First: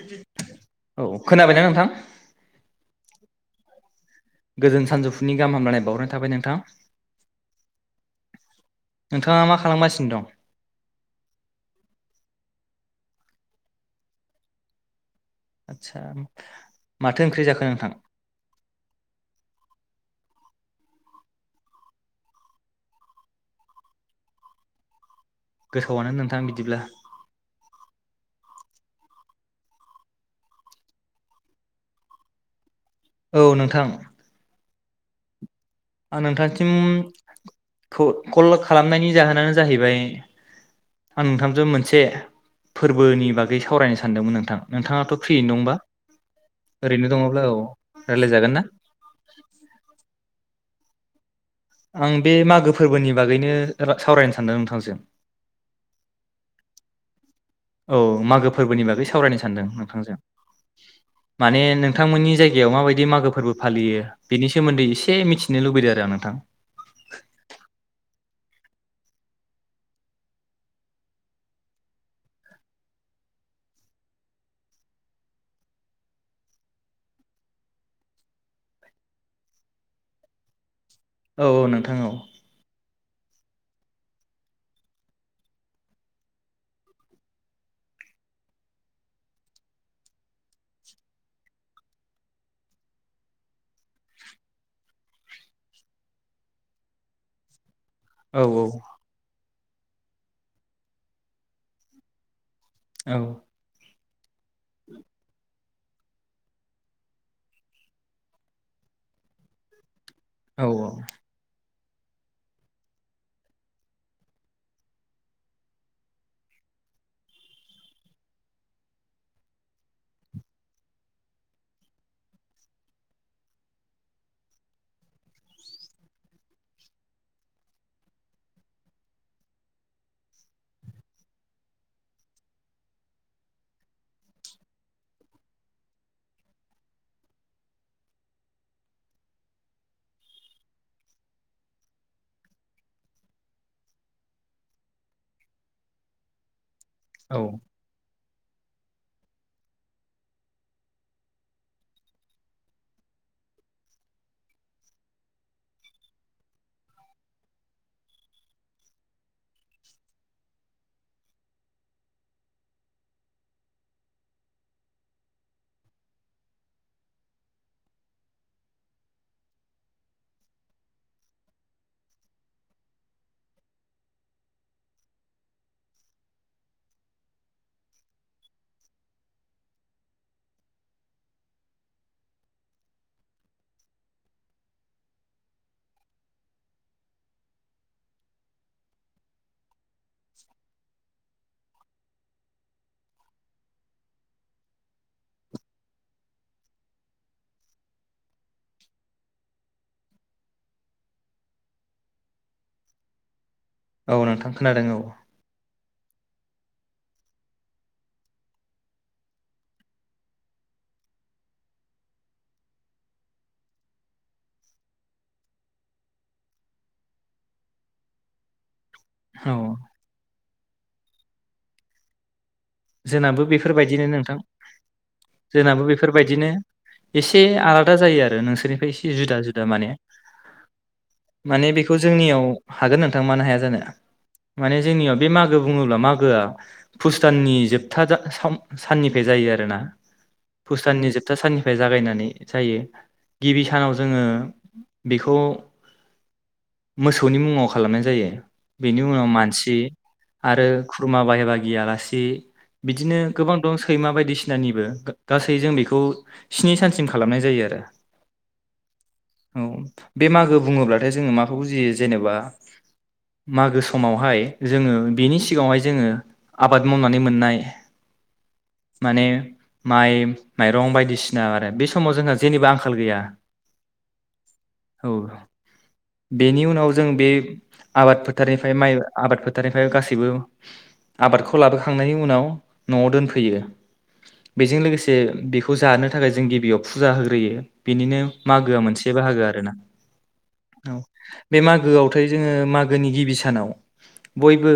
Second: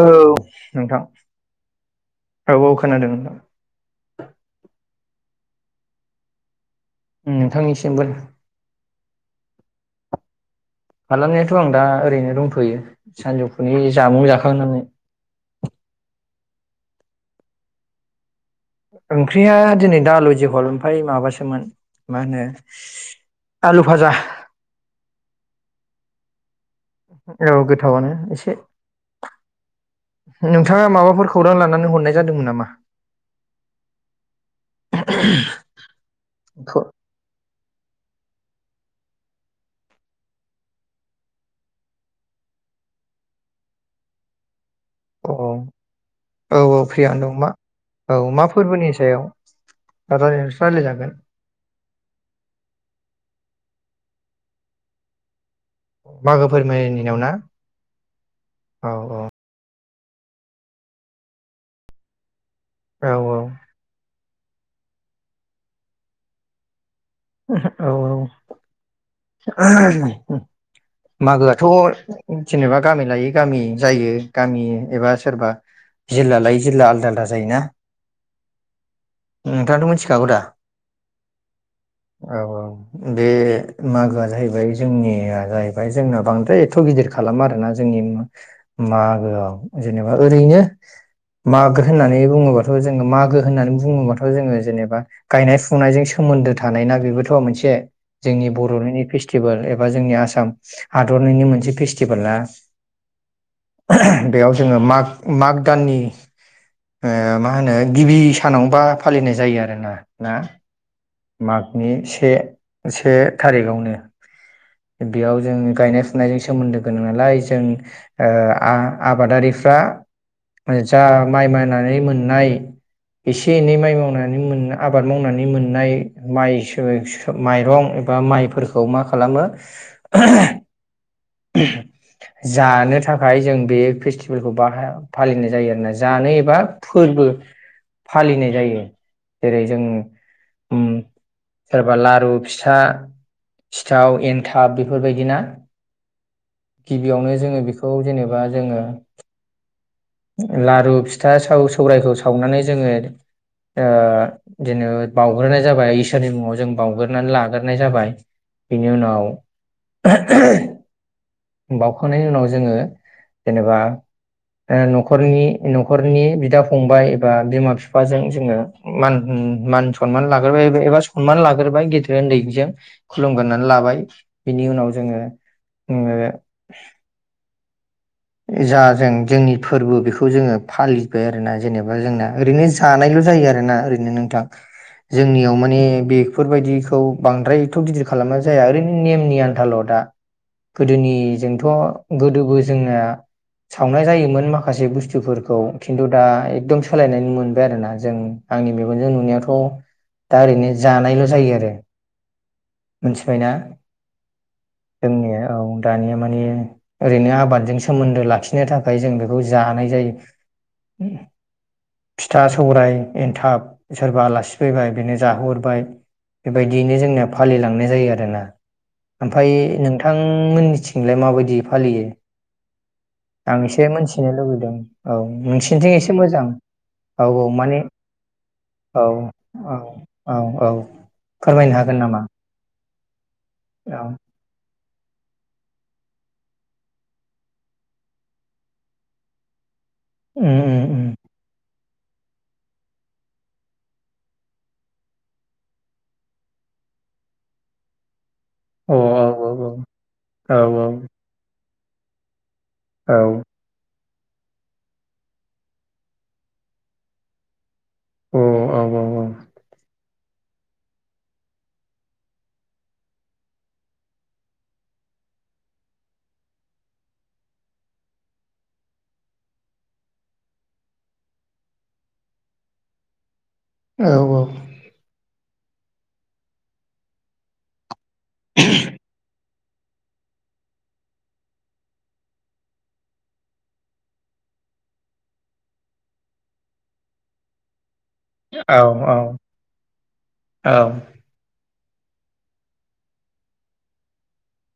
औ नोंथां औ खोनाबायना नोंथां औ औ खोनादों नोंथां। नि गाहामलाय बावहरनाय थाबाय नोंथां। नोंथांनिसिमबो नोंथाङा मा खालामगासिनो दं खालामनायाथआं दा ओरैनो दंथयो। सानजौफुनि जामुं जाखांनानै आदसा माथो ओंख्रि जाखो नोंथां? ओंख्रिया दिनै दा आलु जहल ओमफाय माबासोमोन मा होनो आलु फाजा। गोथावआनो नोंथां बिदिब्ला। औ गोथावानो एसे नोंथाङा माबाफोर खौरां लानानै हरनाय जादोंमोन नामा? औ नोंथां। [unintelligible] आं नोंथांसिम औ खौ कल खालामनायनि जाहोनानो जाहैबाय आं नोंथांजों मोनसे फोरबोनि बागै सावरायनो सानदोंमोन नोंथां। नोंथाङाथ' औ फ्रियैनो दंबा औ ओरैनो फ्रियानोदं दङब्ला मा औ औ मा रायलायजागोन ना फोरबोनि सायाव रायलायनो सा बानाय जागोन। आं बे मागो फोरबोनि बागैनो सावरायनो सानदों नोंथांजों। मागो फोरमायनियव ना? औ मागो फोरबोनि औ बागै सावरायनो सानदों। माने नोंथांमोननि जाय याव माबायदि मागो फोरबो औ फालियो। बिनि सोमोन्दै एसे मिथिनो लुबैदों आरो आं नोंथां। औ मागोआथ जेनेबा गामि लायै गामि जायो गामि एबा सोरबा जिल्ला लायै जिल्ला आलदा आलदा जायोना नोंथाङाथ मिथिखागौ दा? औ नोंथा औ औ बे मागोआ जाहैबाय जोंनिया जाहैबाय जोंना बांद्राय एथ गिदिर खालाम आरोना जोंनि मागोआव जेनेबा ओरैनो मागो होननानै बुङोबाथ जोङो मागो होननानै बुङोबाथ जोङो जेनेबा गायनाय फुनायजों सोमोन्दो था थानाय ना बेबोथ मोनसे। औ जोंनि बरनिनि फेस्टिभ टिभोल एबा जोंनि आसाम हादरनिनो मोनसे फेस्टिभेला ना। औ [unintelligible] बेयाव जोङो माग-माग भुदाननि हो मा होनो गिबि सानावबा फालिनाय जायो आरोना। ना औ औ मागनि से-से थारिखआवनो बेयाव जों गायनाय फुनायजों सोमोन्दो गोनां नालाय जों ओ आ-आबादारिफ्रा जा माइ मायनानै मोननाय एसे एनै माइ मावनानै मोन आबाद मावनानै मोननाय माइ सो [unintelligible] माइरं एबा माइफोरखौ मा खालामो। जानो थाखाय जों बे फेस्टिभेलखौ बाहाय फालिनाय जायो आरोना जानो एबा फोरबो फालिनाय जायो जेरै जों सोरबा लारु फिथा सिथाव एनथाब बेफोरबायदिना? गिबियावनो औ जोङो बेखौ जेनेबा बा जोङो लारु फिथा साव सौरायखौ सावनानै जोङो ओ जेनेबा बाउग्रोनाय जाबाय इसोरनि मुङाव जों बाउग्रोनानै लाग्रोनाय जाबाय बेनि उनाव बाउखांनायनि उनाव जोङो जेनेबा ओ नखरनि-नखरनि बिदा फंबाय एबा बिमा बिफाजों जोङो मान मान सनमान लाग्रोबाय एबा सनमान लाग्रोबाय गेदेर उन्दैजों खुलुमगोरोनै लाबाय बिनि उनाव जोङो ओ जा जों जोंनि फोरबो बेखौ जोङो फालिबाय आरोना जेनेबा जोंना ओरैनो जानायल जायो आरोना ओरैनो नोंथां जोंनियाव माने बेफोरबायदिखौ बांद्राय एथ गिदिर खालामना जाया ओरैनो नेमनि आन्थाल दा। गोदोनि जों थ गोदोबो जोंना सावनाय जायोमोन माखासे बुस्थुफोरखौ खिन्थु दा एकदम सोलायनानै मोनबाय आरोना जों आंनि मेगनजों नुनायावथ दा ओरैनो जानायल जायो आरो। मोनथिबायना? औ नोंथां खोनादों औ जोंनिया औ दानिया माने ओरैनो आबादजों सोमोन्दो लाखिनो थाखाय जों बेखौ जानाय जायो। फिथा सौरायाइ एनथाब सोरबा आलासि फैबाय बेनो जाहोरबाय बेबायदियैनो जोंना फालिलांनाय जायो आरोना। ओमफाय औ नोंथांमोननि थिंलाय माबायदि फालियो? जोंनाबो आं एसे बेफोरबायदिनो मोनथिनो नोंथां लुबैदों जोंनाबो नोंसिनिथिं एसे मोजां बेफोरबायदिनो औ एसे औ माने आलादा जायो आरो नोंसोरनिफ्राय औ एसे जुदा जुदा औ माने औ औ माने फोरमायनो हागोन नामा? [unintelligible] हागोन नोंथां मानो हाया जानो औ माने जोंनियाव बे मागो बुङोब्ला मागोआ पुस दाननि जोब जोबथा सम- साननिफ्राय जायो आरोना। उम पुष उम दाननि जोबथा साननि फ्राय जागायनानै जायो गिबि सानाव जोङो बेखौ मोसौनि मुङाव खालामनाय जायो। औ बेनि औ उनाव औ मानसि औ आरो खुरमा बाय बाहागि बियालासि औ बिदिनो गोबां दं सैमा बायदिसिनानिबो गासै जों बेखौ स्नि सानसिम खालामनाय जायो आरो। अ औ औ बे मागो बुङोब्लाथाय जोङो माखौ बुजियो जेनेबा मागो समावहाय जोङो बेनि सिगाङावहाय जोङो आबाद मावनानै मोननाय माने माइ माइरं बायदिसिना आरो बे समाव जोंहा जेबो आंखाल गैया। औ औ औ बेनि उनाव जों बे आबाद फोथारनिफ्राय माइ आबाद फोथार थारनिफ्राय गासैबो आबादखौ लाबोखांनायनि उनाव न'आव दोनफैयो बेजों लोगोसे बेखौ जानो थाखाय जों गिबियाव फुजा होग्रोयो। बेनिनो मागोआ औ मोनसे बाहागो आरोना। औ मागोआवथाय जोङो मागोनि गिबि सानाव बयबो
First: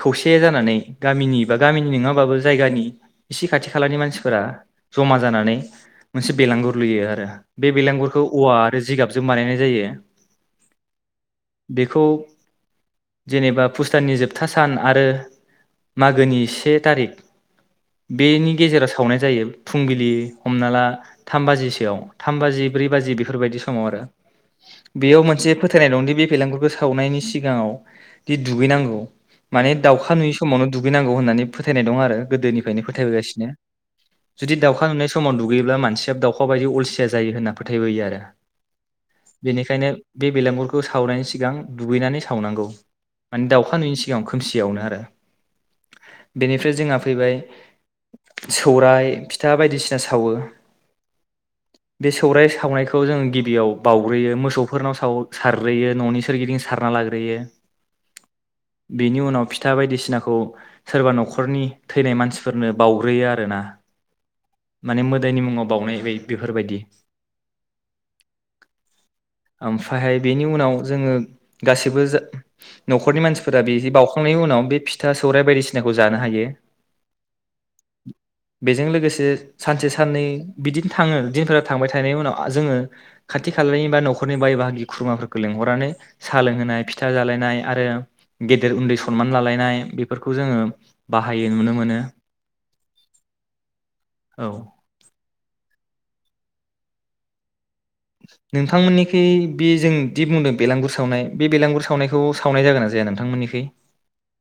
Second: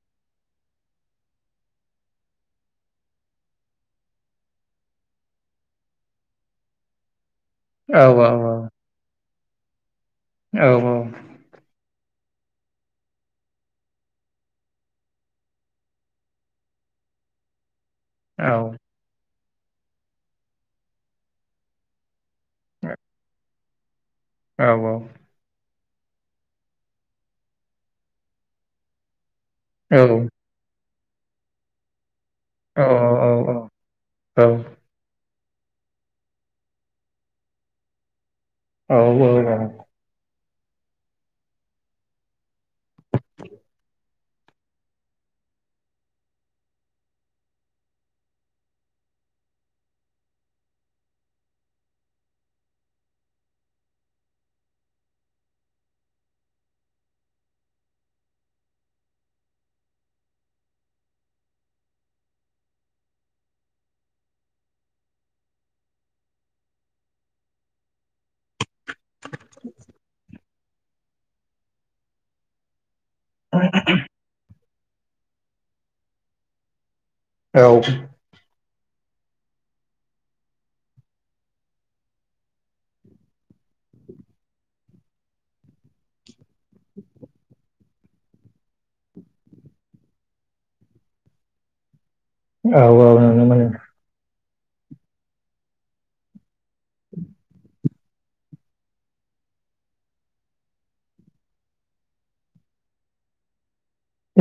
खौसे जानानै गामिनि बा गामिनि नोङाबाबो जायगानि इसे खाथि खालानि मानसिफोरा जमा जानानै मोनसे बेलांगुर लुयो आरो। बे औ बिलांगुरखौ औवा आरो जिगाब जों बानायनाय जायो। औ औ बेखौ जेनेबा पुष दाननि जोबथा सान आरो मागोनि से थारिख बेनि नुनो गेजेराव सावनाय जायो। फुंबिलि हमना ला थाम बाजिसोआव थाम बाजि ब्रै बाजि बेफोरबायदि सम समाव आरो बेयाव मोनसे फो फोथायनाय दंदि बे भेलांगुरफोरखौ सावनायनि सिगाङाव दि-दुगैनांगौ माने दावखा नुयि समावनो दुगै नांगौ होननानै फोथायनाय दं आरो। गोदोनिफ्रायनो फोथायबोगासिनो जुदि दाउखा नुनाय सम समाव दुगैयोब्ला मानसिया दाउखा बायदि अलसिया जायो होनना फोथायबोयो आरो। औ औ [unintelligible] बेनिखायनो बे बेलांगुरखौ सावनायनि सिगां दुगैनानै सावनांगौ माने दाउखा नुनायनि सिगां खोमसियावनो आरो बेनिफ्राय जोंहा फैबाय सौराय फिथा बायदिसिना सावो बे सौराय सावनायखौ जोङो गिबियाव बाउग्रोयो मोसौफोरनावाव सावो सारग्रोयो ननि सोरगिदिं सारना लाग्रोयो बेनि उनाव फिथा बायदिसिनाखौ सोरबा न'खरनि थैनाय मानसिफोरनो बाउग्रोयो आरोना माने मोदायनि मुङाव बावउनाय बे बेफोरबायदि। ओमफ्रायहाय बेनि उनाव जोङो गासिबो जा न'खरनि मानसिफोरा बे बाउखांनायनि उनाव बे फिथा सौराय बायदिसि सिनाखौ जानो हायो। औ जे सानसे साननै बिदिनो थाङो दिनफोरा थांबाय थानायनि उनाव जोङो खाथि खालानि बा नखरनि बाय बाहागि खुरमाफोरखौ लेंहरनानैह सा लोंहोनाय फिथा जालायनाय आरो गेदेर उन्दै सनमान लालायनाय बेफोरखौ जोङो बाहायो नुनो मोनो। औ औ नुनो मोनो। औ [inaudible] नोंथांमोननिखै बे जों दि बुंदों बेलांगुर सावनाय बे बेलांगुर सावनायखौ सावनाय जागोन ना जाया नोंथांमोननिखै?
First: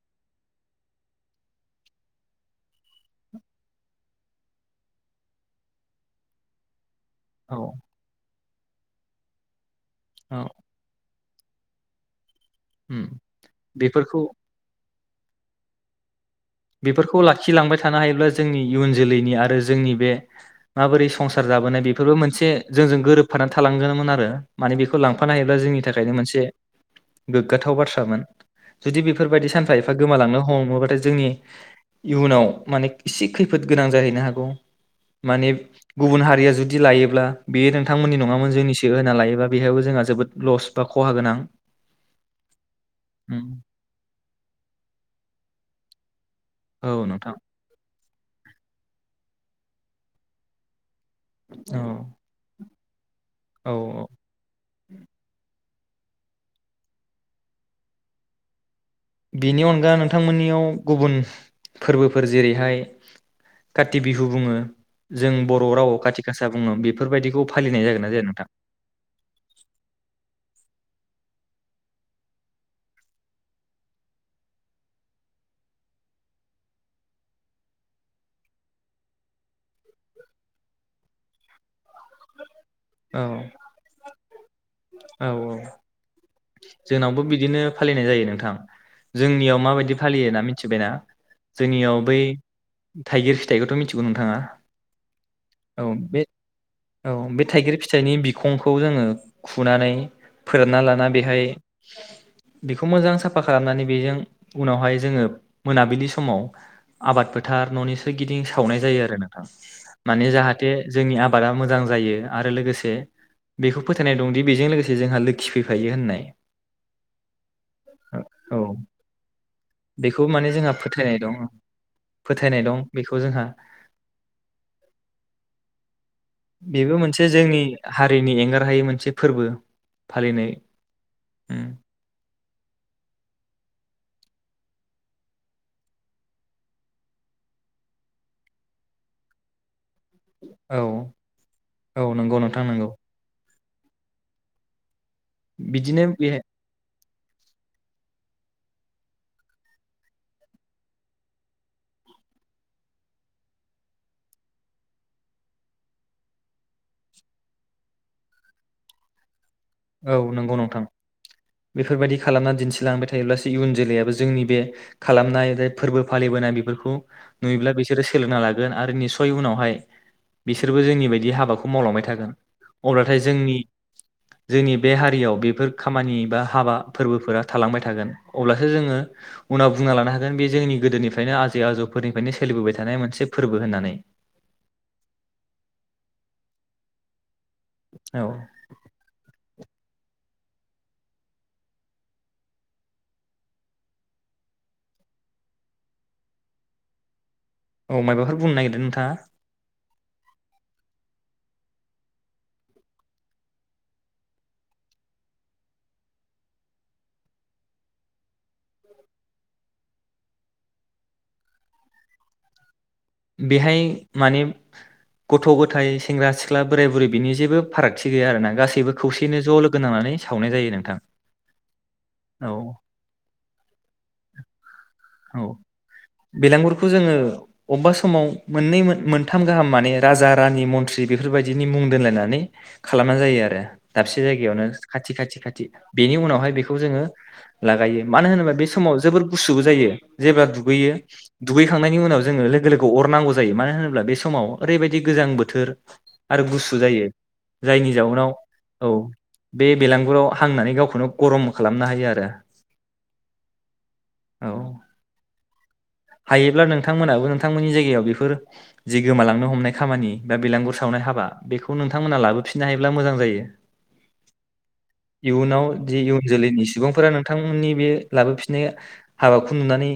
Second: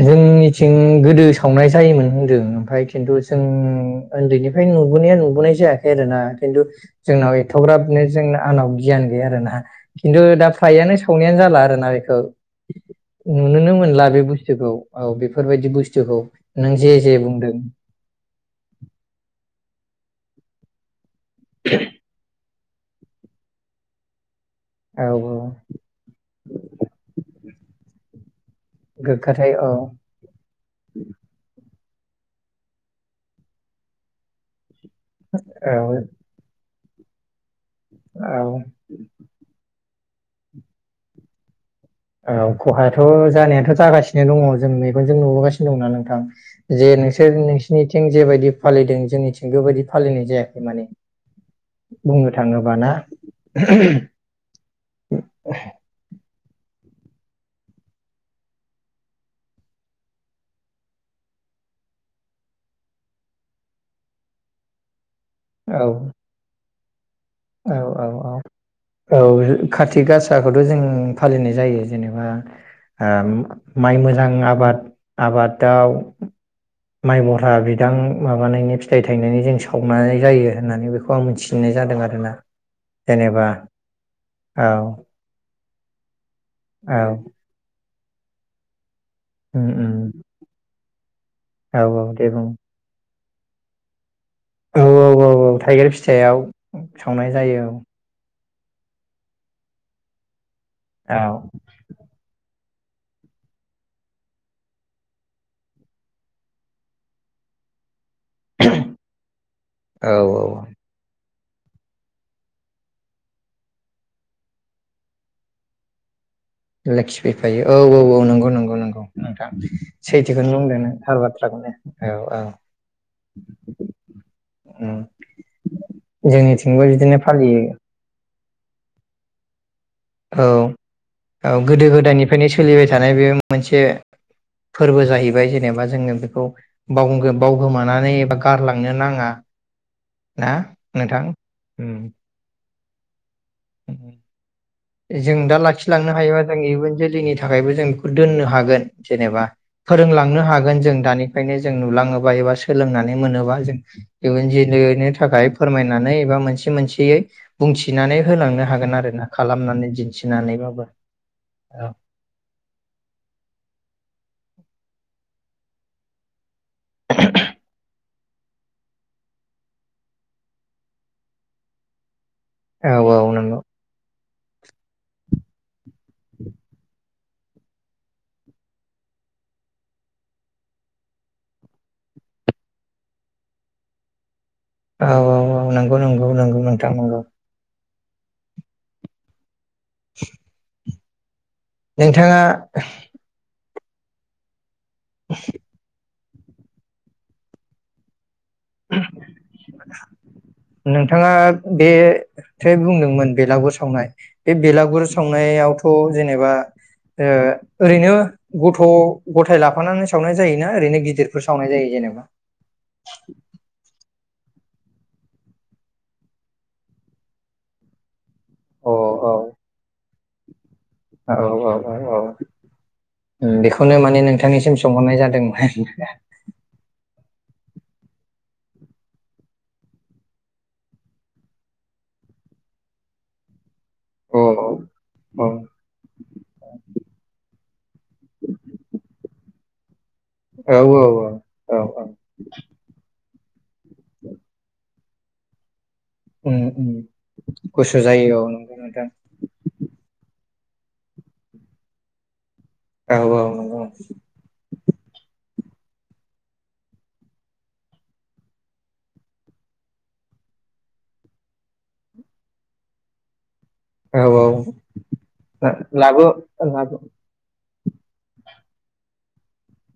जोंनिथिं गोदो सावनाय जायोमोन होनदों ओमफ्राय खिन्थु जों उन्दैनिफ्राय नुबोनाया नुबोनाय जायाखै आरोना खिन्थु जोंनाव औ एथग्राब नो जों आनाव गियान गैया आरोना। [unintelligible] खिन्थु औ दा फ्रायानो संनायानो जाला आरोना बेखौ। उम नुनोनो मोनला बे बेफोरखौ बुस औ औ बेफोरबायदि बुस्थुखौ नों जे जे बेफोरखौ बुंदों लाखिलांबाय थानो हायोब्ला जोंनि इयुन जोलैनि आरो जोंनि बे माबोरै संसार जाबोनाय बेफोरबो मोनसे जोंजों गोरोबफानानै थालांगोनमोन आरो। माने बेखौ औ लांफानो हायोब्ला जोंनि थाखायनो मोनसे गोग्गाथाव बाथ्रामोन। जुदि बेफोरबायदि गोग्गाथाय औ सानफा एफा गोमालांनो हमोबाथाय जोंनि इयुनाव माने इसे खैफोद गोनां जाहैनो हागौ। माने औ गुबुन हारिया जुद दि लायोब्ला बेयो नोंथांमोननि औ नङामोन जोंनिसो होना लायोबा बेहायबो जोंहा जोबोद लस बा खहा गोनां। औ खहायाथ जानायाथ जागासिनो दङ जों मेगनजों नुबोगासिनो दं नालाय। थां जे औ नोंथां नोंसोर नोंसिनिथिं जेबायदि फालिदों जोंनिथिं बेबायदि बायदि फालिनाय जायाखै माने। औ बुंनो थाङोबा ना [inaudible] औ औ बेनि अनगा नोंथांमोननियाव गुबुन फोरबोफोर जेरैहाय काथि बिहु बुङो जों बर औ राव खाथि गासा बुङो बे औ औ औ औ कारतिक गासाखौथ जों फालिनाय जायो जेनेबा माइ मोजां आबाद आबादाव माइ भरा बिदां माबानायनि फिथाइ थायनायनि जों सावनाय जायो होननानै बेखौ आं मिथिनाय जादों आरोना। [unintelligible] औ जेनेबा औ औ औ औ जोंनावबो बिदिनो फालिनाय जायो नोंथां जोंनियाव उम उम माबायदि फालियो ना मिथिबायना औ जोंनियाव औ बै दे बुं थाइगिर फिथाइखौथ मिथिगौ नोंथाङा औ औ औ औ थाइगिर फिथाइआव औ बे थाइगिर फिथाइनि बि खंखौ जोङो खुनानै फोरानना लाना औ बेहाय औ [unintelligible] बेखौ मोजां साफा खालामनानै बेजों उनावहाय जोङो मोनाबिलि समाव आबाद फोथार ननि सो सोरगिदिं सावनाय जायो आरो नोंथां औ माने औ जाहाथे जोंनि आब आबादा मोजां जायो आरो लोगोसे बेखौ फोथायनाय दंदि बेजों लोगोसे जोंहा लोखि फैफायो होननाय लोखि फैफायो औ औ औ नंगौ नंगौ नंगौ नोंथां बेखौ माने सैथोखौनो जोंहा बुंदों नों थार फोथायनाय दं बाथ्राखौनो औ औ फोथायनाय दं बेखौ जोंहा जोंनिथिंबो बिदिनो फालियो नि एंगारहायै मोनसे फोरबो औ फालिनाय औ उम, गोदो गोदायनिफ्राय फ्रारनो सोलिबाय थानाय बे मोनसे फोरबो जाहैबाय जेनेबा जोङो बेखौ बावगो बावगोमानानै एबा गारलांनो नाङा ना औ नोंथां उम औ नंगौ नोंथां नंगौ उम जों दा बिदिनो लाखिलांनो बे हायोबा जों इयुन जोल नि थाखायबो जों बेखौ दोननो हागोन जेनेबा फोरोंलांनो हागोन जों दानिफ्रायनो जों नुलाङोबा एबा सोलोंनानै मोनोबा जों बे जनो थाखाय फोरमायनानै एबा मोनसे मोनसेयै बुंथिनानै होलांनो हागोन आरो ना औ नंगौ नोंथां औ बेफोरबायदि खालामना दिनथिलांबाय थायोब्लासो इयुन जोलैयाबो जोंनि बे खालामनाय बे फोरबो फालिबोनाय बेफोरखौ खौ नुयोब्ला बिसोर सोलोंना लागोन आरो निस्सय उनावहाय बिसोरबो जोंनि बायदि हाबाखौ मावलांबाय थागोन औ अब्लाथाय औ जोंनि नंगौ जोंनि बे हारियाव बेफोर खामानि बा हाबा फोरबोफोरा थालांबाय थागोन अब्लासो जोङो उनाव बुंना लानो हागोन बे जोंनि गोदोनिफ्रायनो आजै आजौफोरनिफ्रायनो सोलिबोबाय थानाय मोनसे फोरबो होननानै। औ औ औ नंगौ नंगौ नंगौ नोंथां नंगौ औ [inaudible] नोंथाङा [unintelligible] औ मायबाफोर बुंनो नागिरदों नोंथाङा नोंथाङा बे थ बुंदोंमोन बेलागुर सावनाय बे बेलागुर सावनायावथ जेनेबा ओ ओरैनो गथ' गथाय लाफानानै सावनाय जायोना ओरैनो गिदिरफोर सावनाय जायो जेनेबा बेहाय माने गथ' गथाय सेंग्रा सिख्ला बोराय बुरै बिनि जेबो फारागथि गैया आरोना अ गासैबो औ खौसेयैनो ज'लोगो नांनानै सावनाय जायो नोंथां औ औ औ औ उम बेखौनो माने नोंथांनिसिम सोंहरनाय औ जादोंमोन बेलांगुरखौ जोङो अबेबा समाव मोननै मो-मोनथाम गाहाम माने राजा रानि मन्थ्रि बेफोरबायदिनि मुं दोनलायनानै खालामना जायो आरो दाबसे अ औ जायगायावनो खाथि खाथि औ खाथि बेनि उनावहाय बेखौ जोङो लागायो मानो होनोबा बे समाव जोबोर गुसु बो जायो जेब्ला दुगैयो औ औ औ दुगैखांनायनि औ उनाव जोङो लो खौ अरनांगौ जायो मानो होनोब्ला बे समाव ओरैबायदि गोजां बोथोर आरो उम गुसु उम जायो जायनि गुसु जाउनाव जायो नंगौ औ नोंथां बे बेलांगुराव हांनानै गावखौनो गरम खालामनो हायो आरो औ औ नंगौ औ हायोब्ला नोंथांमोनाबो नोंथांमोननि जायगायाव बेफोर जि गोमालांनो हमनाय खामानि बा बिलांगुर सावनाय हाबा बेखौ नोंथांमोना लाबोफिननो हायोब्ला मोजां जायो औ औ इयुनाव जि इयुन लाबो जोलैनि लाबो सुबुंफोरा नोंथांमोननि बे लाबोफिननाय हाबाखौ नुनानै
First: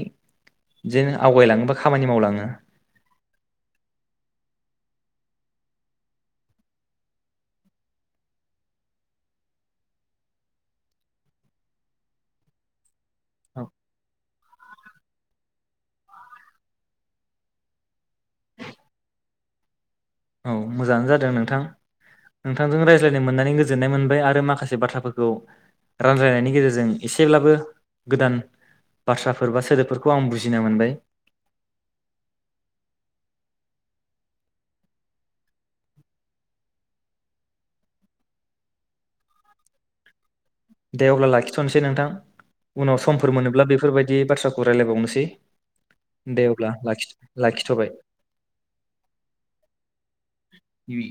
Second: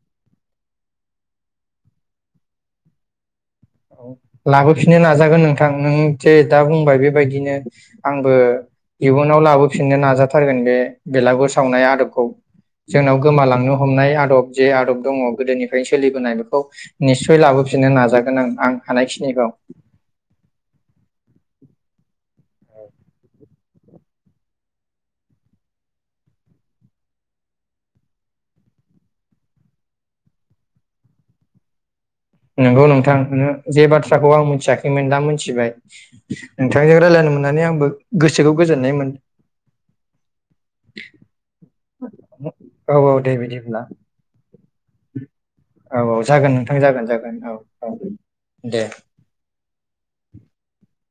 बिदिनो आवगायलाङोबा खामानि मावलाङो लाबोफिननो नाजागोन नोंथां नों जे दा बुंबाय बेबायदिनो आंबो इयुनाव लाबोफिननो नाजाथारगोन बे बेलागुर सावनाय आदबखौ जोंनाव औ गोमालांनो हमनाय आदब जे आदब दङ गोदोनिफ्रायनो सोलिबोनाय बेखौ निस्सय लाबोफिननो नाजागोन आं आं हानायखिनिखौ औ मोजाङानो जादों नोंथां नोंथांजों रायज्लायनो मोननानै गो गोजोननाय मोनबाय आरो माखासे बाथ्राफोरखौ रानलायनायनि गेजेरजों एसेब्लाबो गोदान बाथ्राफोर बा सोदोबफोरखौ आं बुजिनो मोनबाय नंगौ नोंथां नोङो जे बाथ्राखौ आं मिथियाखैमोन दा मोनथिबाय नोंथांजों रायज्लायनो मोननानै आंबो गोसोखौ गोजोननाय मोन दे अब्ला लाखिथ'नोसै नोंथां औ उनाव औ समफोर दे मोनोब्ला बिदिब्ला बेफोरबायदि बाथ्रा खौ रायलायबावनोसै औ औ दे जागोन अब्ला नोंथां जागोन जागोन औ लाखि-लाखिथ'बाय औ दे उम